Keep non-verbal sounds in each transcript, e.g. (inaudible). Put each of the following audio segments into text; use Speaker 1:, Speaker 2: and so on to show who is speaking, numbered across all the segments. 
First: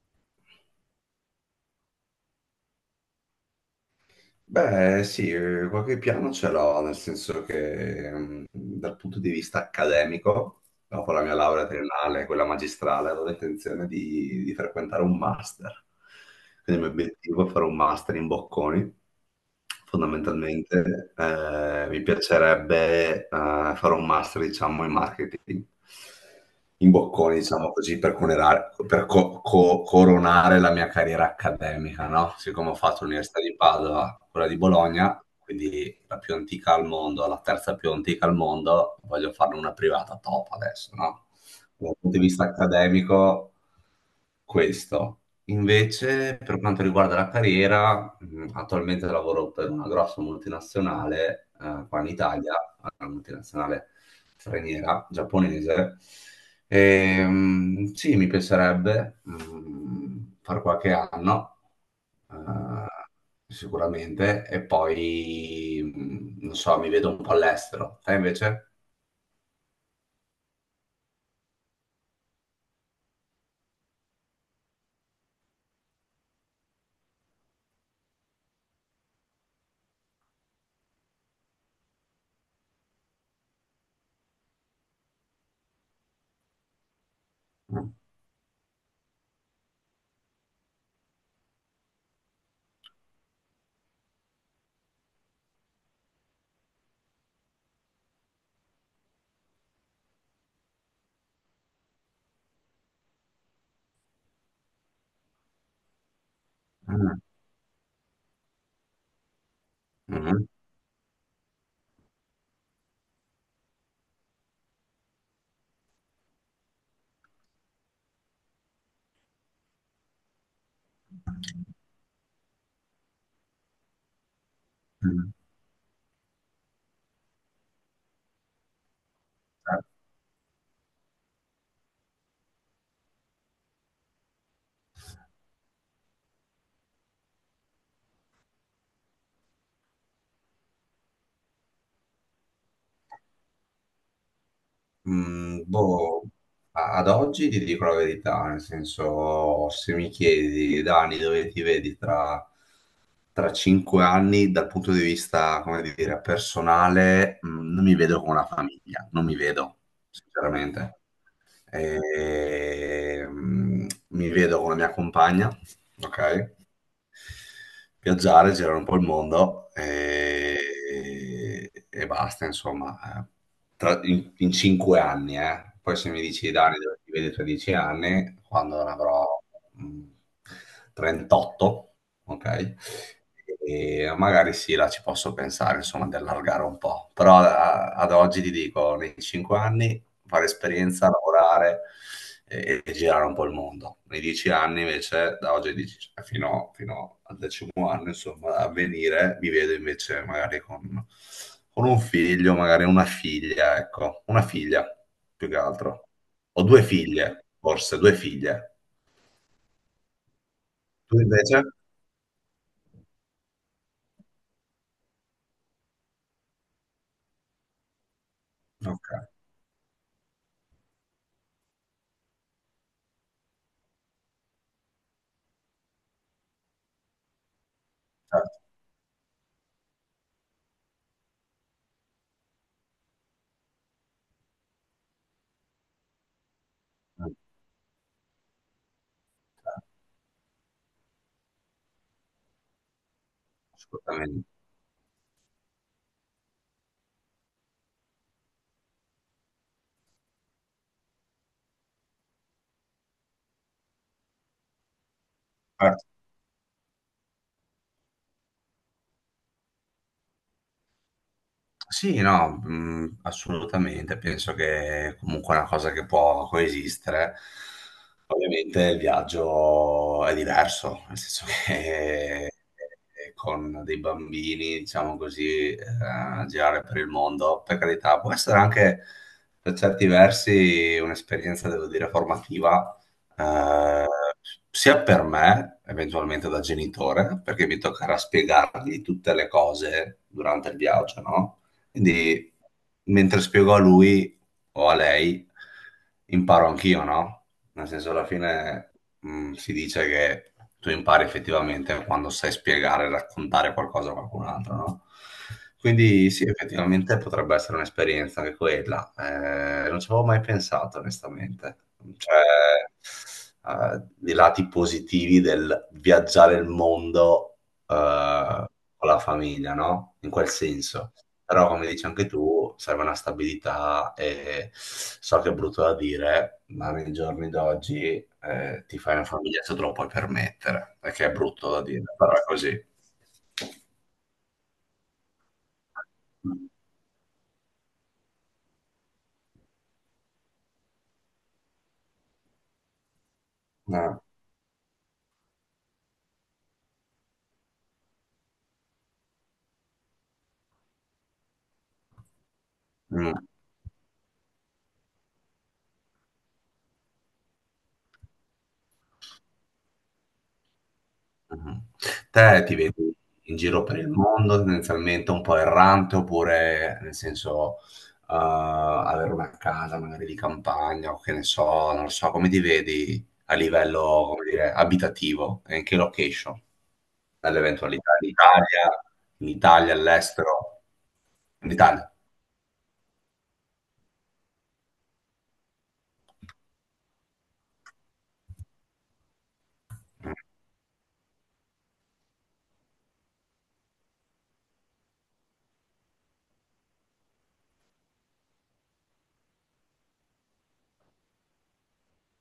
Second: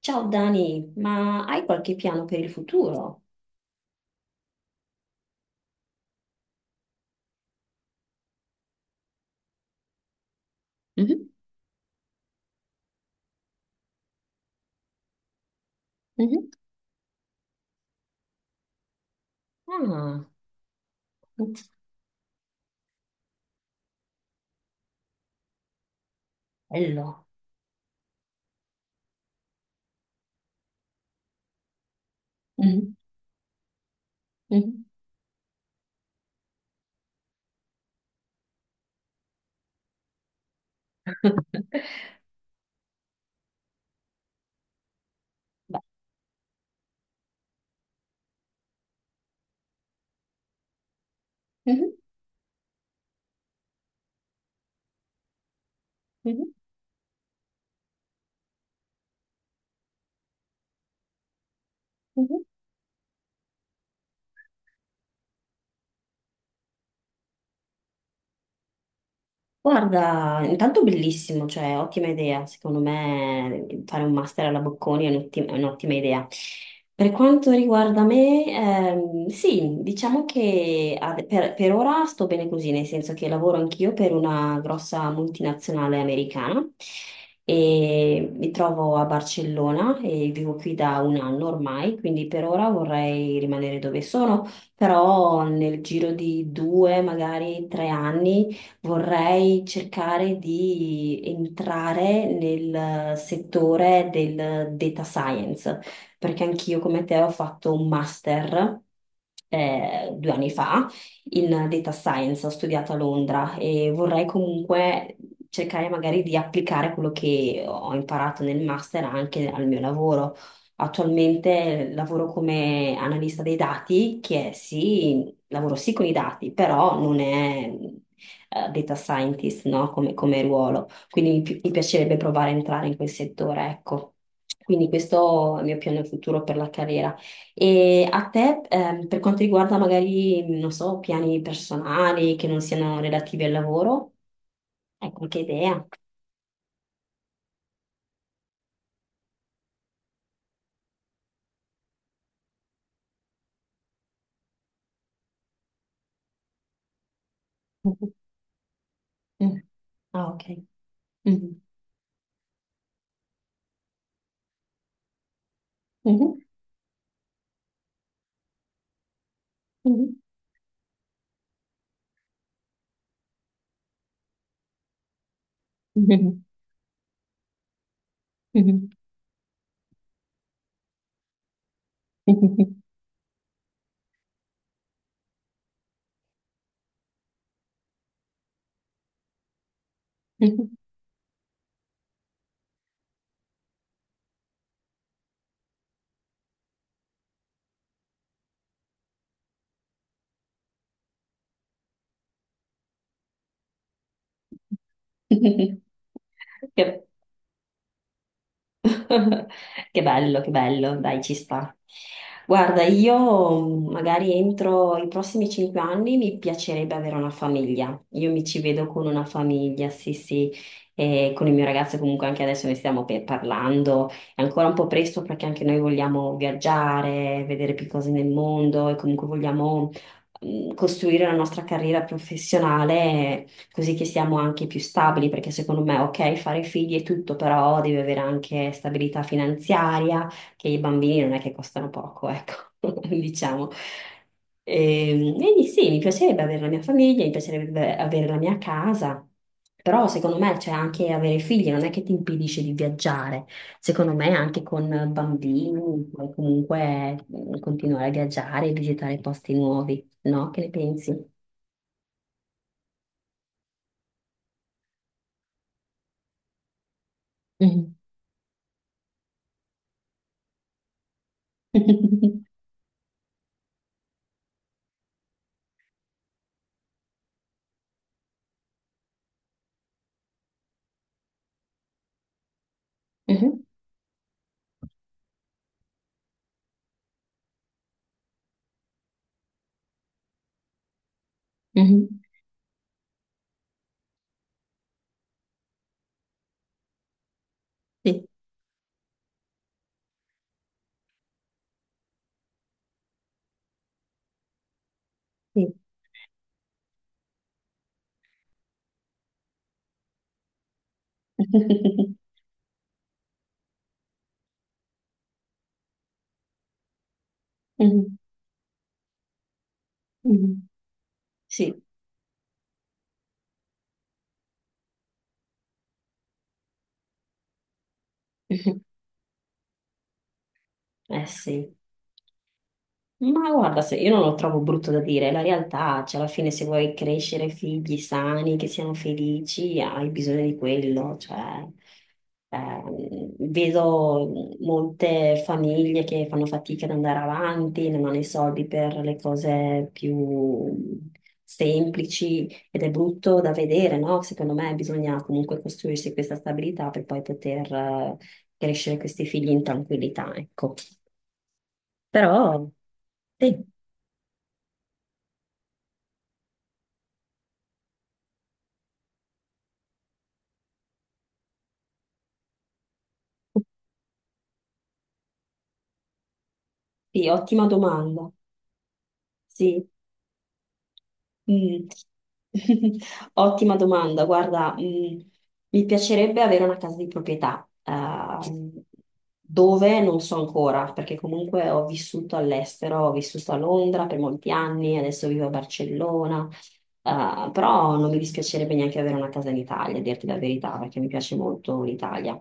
Speaker 1: Ciao Dani, ma hai qualche piano per il futuro?
Speaker 2: Beh, sì, qualche piano ce l'ho, nel senso che dal punto di vista accademico, dopo la
Speaker 1: Mhm.
Speaker 2: mia laurea triennale, quella magistrale, avevo intenzione di, frequentare un master.
Speaker 1: Mhm.
Speaker 2: Quindi il mio obiettivo è fare un master in Bocconi.
Speaker 1: Ah,
Speaker 2: Fondamentalmente, mi piacerebbe fare un master, diciamo, in marketing in
Speaker 1: bello.
Speaker 2: Bocconi, diciamo così, per, per coronare la mia carriera accademica, no? Siccome ho
Speaker 1: Mhm.
Speaker 2: fatto l'Università di Padova, quella di
Speaker 1: Mhm.
Speaker 2: Bologna, quindi la più antica al mondo, la terza più antica al mondo, voglio farne una privata top adesso, no? Dal punto di vista accademico, questo.
Speaker 1: Beh.
Speaker 2: Invece, per quanto riguarda la carriera, attualmente lavoro per una grossa multinazionale,
Speaker 1: Mhm.
Speaker 2: qua in Italia, una multinazionale straniera, giapponese.
Speaker 1: Mhm.
Speaker 2: E, sì, mi piacerebbe far qualche anno, eh,
Speaker 1: Mhm.
Speaker 2: sicuramente, e poi, non so, mi vedo un po' all'estero. Te invece?
Speaker 1: Guarda, intanto bellissimo, cioè ottima idea, secondo me fare un master alla Bocconi è un'ottima idea. Per quanto riguarda me, sì, diciamo che per ora sto bene così, nel senso che lavoro anch'io per una grossa multinazionale americana
Speaker 2: Mm.
Speaker 1: e mi trovo a Barcellona e vivo qui da un anno ormai, quindi per ora vorrei rimanere dove sono, però nel giro di due, magari 3 anni vorrei cercare di entrare nel settore del data science, perché anch'io come te
Speaker 2: Mm.
Speaker 1: ho fatto un master. Due
Speaker 2: Mm.
Speaker 1: anni fa in data science, ho studiato a Londra e vorrei comunque cercare magari di applicare quello che ho imparato nel master anche al mio lavoro. Attualmente lavoro come analista dei dati, che è, sì,
Speaker 2: Mm.
Speaker 1: lavoro sì con i dati, però non è data scientist, no? Come ruolo. Quindi mi piacerebbe provare a entrare in quel settore, ecco. Quindi questo è il mio piano futuro per la carriera. E a te, per quanto riguarda magari, non so, piani personali che non siano relativi al lavoro, hai qualche idea?
Speaker 2: Boh, ad oggi ti dico la verità, nel senso, se mi chiedi, Dani, dove ti vedi tra, 5 anni, dal punto di vista, come dire, personale,
Speaker 1: (laughs)
Speaker 2: non mi
Speaker 1: Mhm.
Speaker 2: vedo con una famiglia, non mi
Speaker 1: Mm.
Speaker 2: vedo,
Speaker 1: Ah, ok.
Speaker 2: sinceramente.
Speaker 1: Mhm.
Speaker 2: E, mi vedo con la mia compagna,
Speaker 1: Mhm.
Speaker 2: ok? Viaggiare, girare un po' il mondo
Speaker 1: Mhm.
Speaker 2: e, basta, insomma, eh. In, cinque anni, eh. Poi se mi
Speaker 1: Mhm.
Speaker 2: dici Dani dove ti vedi tra 10 anni, quando ne
Speaker 1: Mhm.
Speaker 2: avrò mh, 38, ok?
Speaker 1: Mhm.
Speaker 2: E magari sì, là ci posso pensare, insomma, di allargare un po', però ad oggi ti dico, nei 5 anni fare esperienza, lavorare e, girare un po' il mondo. Nei 10 anni invece, da oggi cioè, fino, al decimo anno, insomma, a venire, mi vedo invece magari con, un figlio, magari una figlia, ecco, una figlia più che
Speaker 1: Mhm.
Speaker 2: altro. Ho
Speaker 1: (laughs)
Speaker 2: due
Speaker 1: Che-
Speaker 2: figlie, forse, due figlie.
Speaker 1: (laughs) Che bello,
Speaker 2: Tu
Speaker 1: dai, ci
Speaker 2: invece?
Speaker 1: sta. Guarda, io magari entro i prossimi 5 anni mi piacerebbe avere una famiglia. Io mi ci vedo con
Speaker 2: Ok,
Speaker 1: una famiglia, sì, sì, e con il mio ragazzo comunque anche adesso ne stiamo parlando. È ancora un po' presto perché anche noi vogliamo viaggiare, vedere più cose nel
Speaker 2: certo.
Speaker 1: mondo e comunque vogliamo costruire la nostra carriera professionale, così che siamo anche più stabili, perché secondo me, ok, fare figli è tutto, però devi avere anche stabilità finanziaria, che i bambini non è che costano poco, ecco, (laughs) diciamo.
Speaker 2: Assolutamente.
Speaker 1: E quindi sì, mi piacerebbe avere la mia famiglia, mi piacerebbe avere la mia casa, però secondo me, cioè, anche avere figli non è che ti impedisce di viaggiare, secondo me anche con
Speaker 2: Certo.
Speaker 1: bambini puoi comunque continuare a viaggiare e visitare posti nuovi, no? Che ne pensi?
Speaker 2: Sì, no, assolutamente, penso che comunque è una cosa che può coesistere.
Speaker 1: Mhm.
Speaker 2: Ovviamente il viaggio è diverso, nel senso
Speaker 1: (laughs)
Speaker 2: che (laughs) con dei bambini, diciamo così, girare per il mondo, per carità, può essere anche per certi versi un'esperienza, devo dire, formativa,
Speaker 1: Mhm.
Speaker 2: eh, sia per me, eventualmente da genitore, perché mi toccherà spiegargli tutte le cose durante il viaggio, no?
Speaker 1: Mh-mh.
Speaker 2: Quindi, mentre spiego a lui o a lei, imparo anch'io, no? Nel senso, alla
Speaker 1: Sì,
Speaker 2: fine, si dice che tu impari effettivamente quando sai spiegare e raccontare qualcosa a qualcun altro, no?
Speaker 1: sì.
Speaker 2: Quindi sì, effettivamente potrebbe essere un'esperienza anche quella. Non ci avevo mai pensato, onestamente.
Speaker 1: (laughs)
Speaker 2: Cioè, i lati positivi del viaggiare il mondo,
Speaker 1: Mh-mh,
Speaker 2: eh, con la famiglia, no? In quel
Speaker 1: mh-mh.
Speaker 2: senso.
Speaker 1: Sì.
Speaker 2: Però,
Speaker 1: (laughs)
Speaker 2: come dici anche tu, serve una stabilità e so che è brutto da dire, ma nei giorni d'oggi
Speaker 1: Mh-mh.
Speaker 2: ti fai una famiglia se te lo puoi permettere,
Speaker 1: Eh
Speaker 2: perché è brutto
Speaker 1: sì.
Speaker 2: da dire, però è così.
Speaker 1: Ma guarda, se io non lo trovo brutto da dire, è la realtà, cioè alla fine
Speaker 2: Eh,
Speaker 1: se vuoi crescere figli sani, che siano felici, hai bisogno di quello, cioè vedo molte famiglie che fanno fatica ad andare avanti, non hanno i soldi per le cose più semplici, ed è
Speaker 2: mm.
Speaker 1: brutto da vedere, no? Secondo me bisogna comunque costruirsi questa stabilità per poi poter crescere questi figli in tranquillità, ecco.
Speaker 2: Mhm. Te
Speaker 1: Però
Speaker 2: ti vedi in
Speaker 1: sì.
Speaker 2: giro per il mondo, tendenzialmente un po' errante, oppure nel senso avere una casa magari di campagna o che ne so, non lo so, come ti vedi a livello, come dire, abitativo e in che location?
Speaker 1: Sì, ottima
Speaker 2: Nell'eventualità
Speaker 1: domanda.
Speaker 2: In
Speaker 1: Sì.
Speaker 2: Italia, all'estero, in
Speaker 1: Mm.
Speaker 2: Italia.
Speaker 1: (laughs) Ottima domanda. Guarda, mi piacerebbe avere una casa di proprietà, dove non
Speaker 2: Mm.
Speaker 1: so ancora, perché comunque ho vissuto all'estero, ho vissuto a Londra per molti anni, adesso vivo a Barcellona, però non mi dispiacerebbe neanche avere una casa in Italia, a dirti la verità, perché mi piace molto l'Italia.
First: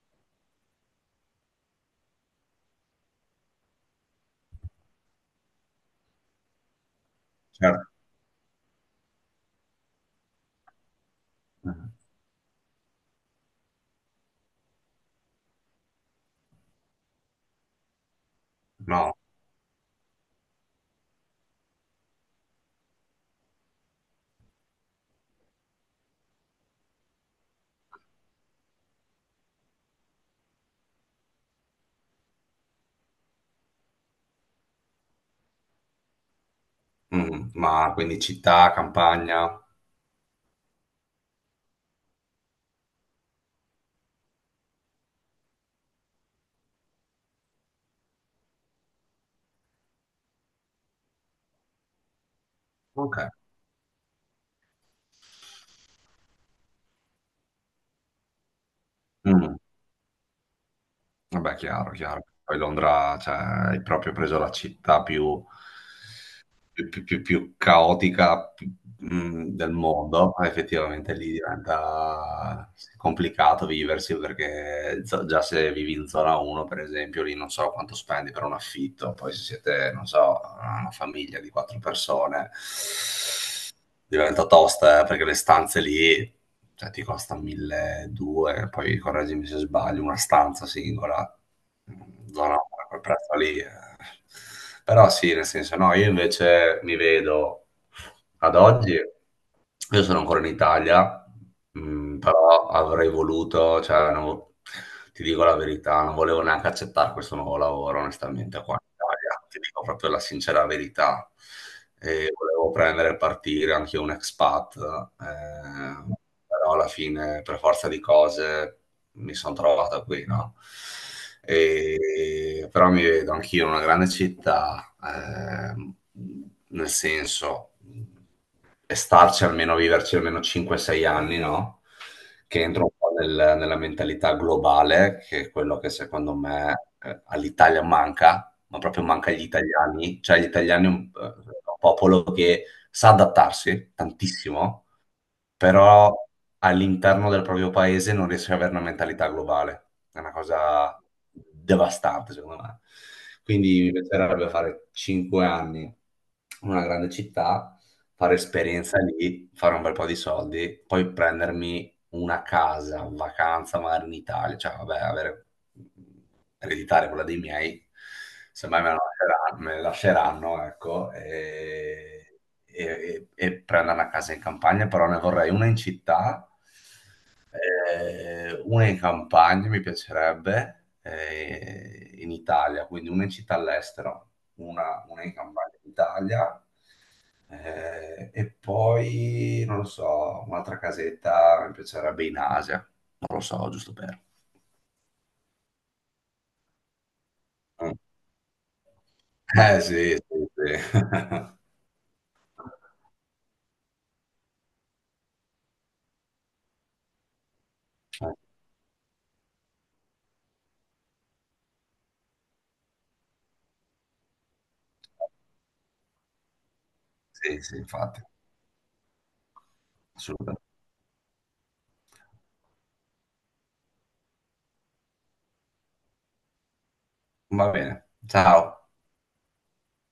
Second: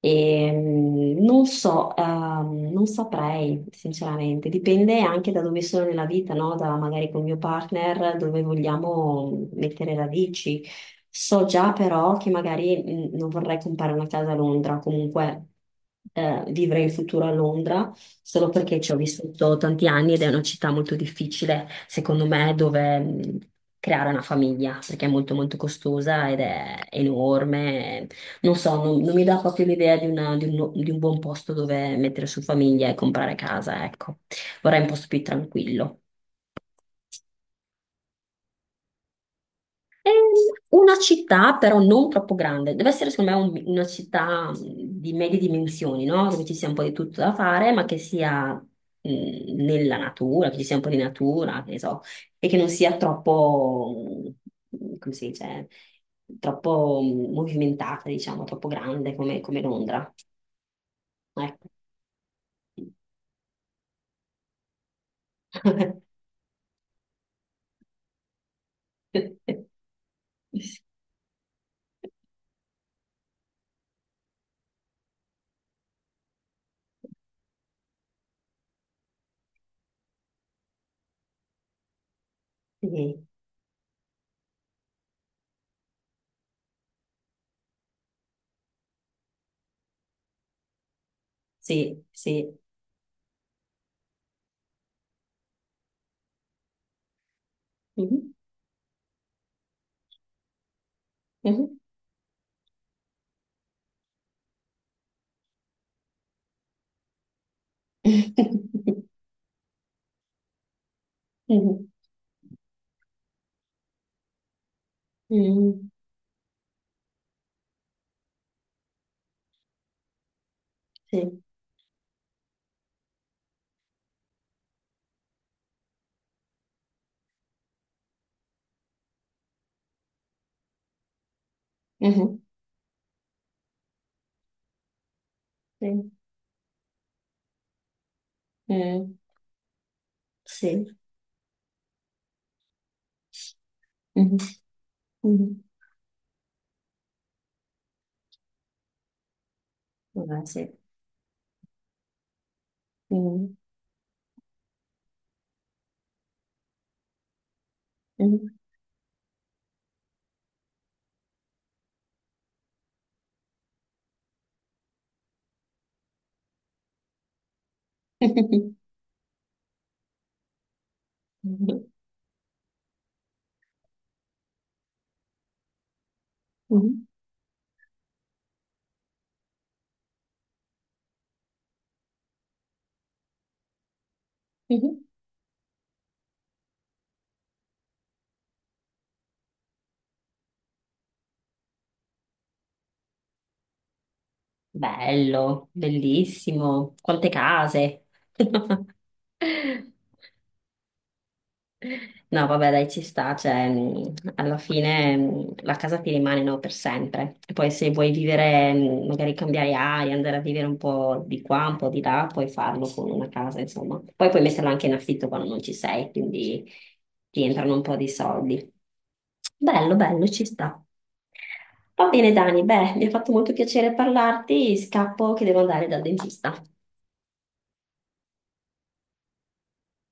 Speaker 1: E non so, non saprei, sinceramente, dipende anche da dove sono nella vita, no? Da magari col mio
Speaker 2: Certo.
Speaker 1: partner, dove vogliamo mettere radici. So già
Speaker 2: Mm.
Speaker 1: però che magari non vorrei comprare una casa a Londra, comunque vivere in futuro a Londra, solo perché ci ho
Speaker 2: No.
Speaker 1: vissuto tanti anni ed è una città molto difficile, secondo me, dove creare una famiglia, perché è molto molto costosa ed è enorme. Non so, non, non mi dà proprio l'idea di di un buon posto dove mettere su famiglia e comprare casa, ecco. Vorrei un posto più tranquillo.
Speaker 2: Ma quindi città, campagna.
Speaker 1: Ehm, Una città però non troppo grande, deve essere secondo me una città di medie dimensioni, no? Dove ci sia un po' di tutto da fare, ma che sia nella natura, che ci sia un po' di natura, che ne so, e che non sia
Speaker 2: Ok.
Speaker 1: troppo, come si dice, troppo movimentata, diciamo, troppo grande come,
Speaker 2: Mm.
Speaker 1: Londra.
Speaker 2: Vabbè,
Speaker 1: Ecco.
Speaker 2: chiaro, chiaro. Poi Londra, cioè, hai proprio preso la città più, più caotica,
Speaker 1: (laughs)
Speaker 2: del mondo. Effettivamente lì diventa complicato viversi perché già se vivi in zona 1, per esempio, lì non so quanto spendi per un affitto. Poi se siete, non so, una famiglia di quattro persone,
Speaker 1: Sì,
Speaker 2: diventa tosta, perché le stanze lì, cioè, ti costa 1.200, poi correggimi se sbaglio, una stanza singola.
Speaker 1: sì, sì.
Speaker 2: No, no, a quel prezzo lì. Eh. Però sì, nel senso, no, io invece mi vedo
Speaker 1: Mhm,
Speaker 2: ad oggi, io sono ancora in Italia,
Speaker 1: mhm.
Speaker 2: però avrei voluto, cioè, non vo- ti dico la verità, non volevo neanche accettare questo nuovo lavoro, onestamente, qua in
Speaker 1: (laughs)
Speaker 2: Italia, ti dico proprio la sincera verità.
Speaker 1: Mhm,
Speaker 2: E volevo prendere e partire anche un expat,
Speaker 1: mhm.
Speaker 2: eh, però alla fine, per forza di cose, mi sono trovato qui, no?
Speaker 1: Sì.
Speaker 2: Però mi vedo anch'io in una grande città, nel senso, e starci almeno, viverci almeno 5-6 anni, no?
Speaker 1: Mhm.
Speaker 2: Che entro un po' nella mentalità globale, che è quello che
Speaker 1: Sì.
Speaker 2: secondo me all'Italia manca, ma proprio
Speaker 1: Eh
Speaker 2: manca agli italiani, cioè gli
Speaker 1: sì,
Speaker 2: italiani è un, popolo che sa adattarsi
Speaker 1: mhm.
Speaker 2: tantissimo,
Speaker 1: Mhm.
Speaker 2: però all'interno del proprio paese non riesce ad avere una mentalità globale. È una
Speaker 1: Vabbè, sì.
Speaker 2: cosa devastante, secondo me.
Speaker 1: Mhm.
Speaker 2: Quindi mi piacerebbe fare 5 anni in una grande città, fare
Speaker 1: Mhm.
Speaker 2: esperienza lì, fare un bel po' di soldi, poi prendermi una casa, vacanza magari in Italia, cioè vabbè, avere, ereditare quella dei miei,
Speaker 1: (laughs)
Speaker 2: semmai me la lasceranno, ecco,
Speaker 1: Mhm.
Speaker 2: e, e prendere una casa in campagna, però ne vorrei una in città,
Speaker 1: Mhm.
Speaker 2: una in campagna mi piacerebbe, in Italia, quindi una in città all'estero,
Speaker 1: Mhm.
Speaker 2: una,
Speaker 1: (laughs)
Speaker 2: in campagna in Italia, e poi, non lo so, un'altra casetta mi piacerebbe in Asia, non lo so, giusto per...
Speaker 1: Bello, bellissimo. Quante case.
Speaker 2: Eh
Speaker 1: (laughs)
Speaker 2: sì, sì, sì. (laughs)
Speaker 1: No, vabbè, dai, ci sta, cioè, alla fine la casa ti rimane, no, per sempre. E poi se vuoi vivere, magari cambiare aria, andare a vivere un po' di qua, un po' di là, puoi farlo con una casa, insomma. Poi puoi metterla anche in affitto quando non ci sei, quindi ti
Speaker 2: Sì,
Speaker 1: entrano
Speaker 2: sì,
Speaker 1: un po' di
Speaker 2: infatti,
Speaker 1: soldi. Bello, bello, ci
Speaker 2: assolutamente.
Speaker 1: sta. Va bene, Dani, beh, mi ha fatto molto piacere parlarti, scappo che devo andare dal dentista.
Speaker 2: Va bene, ciao.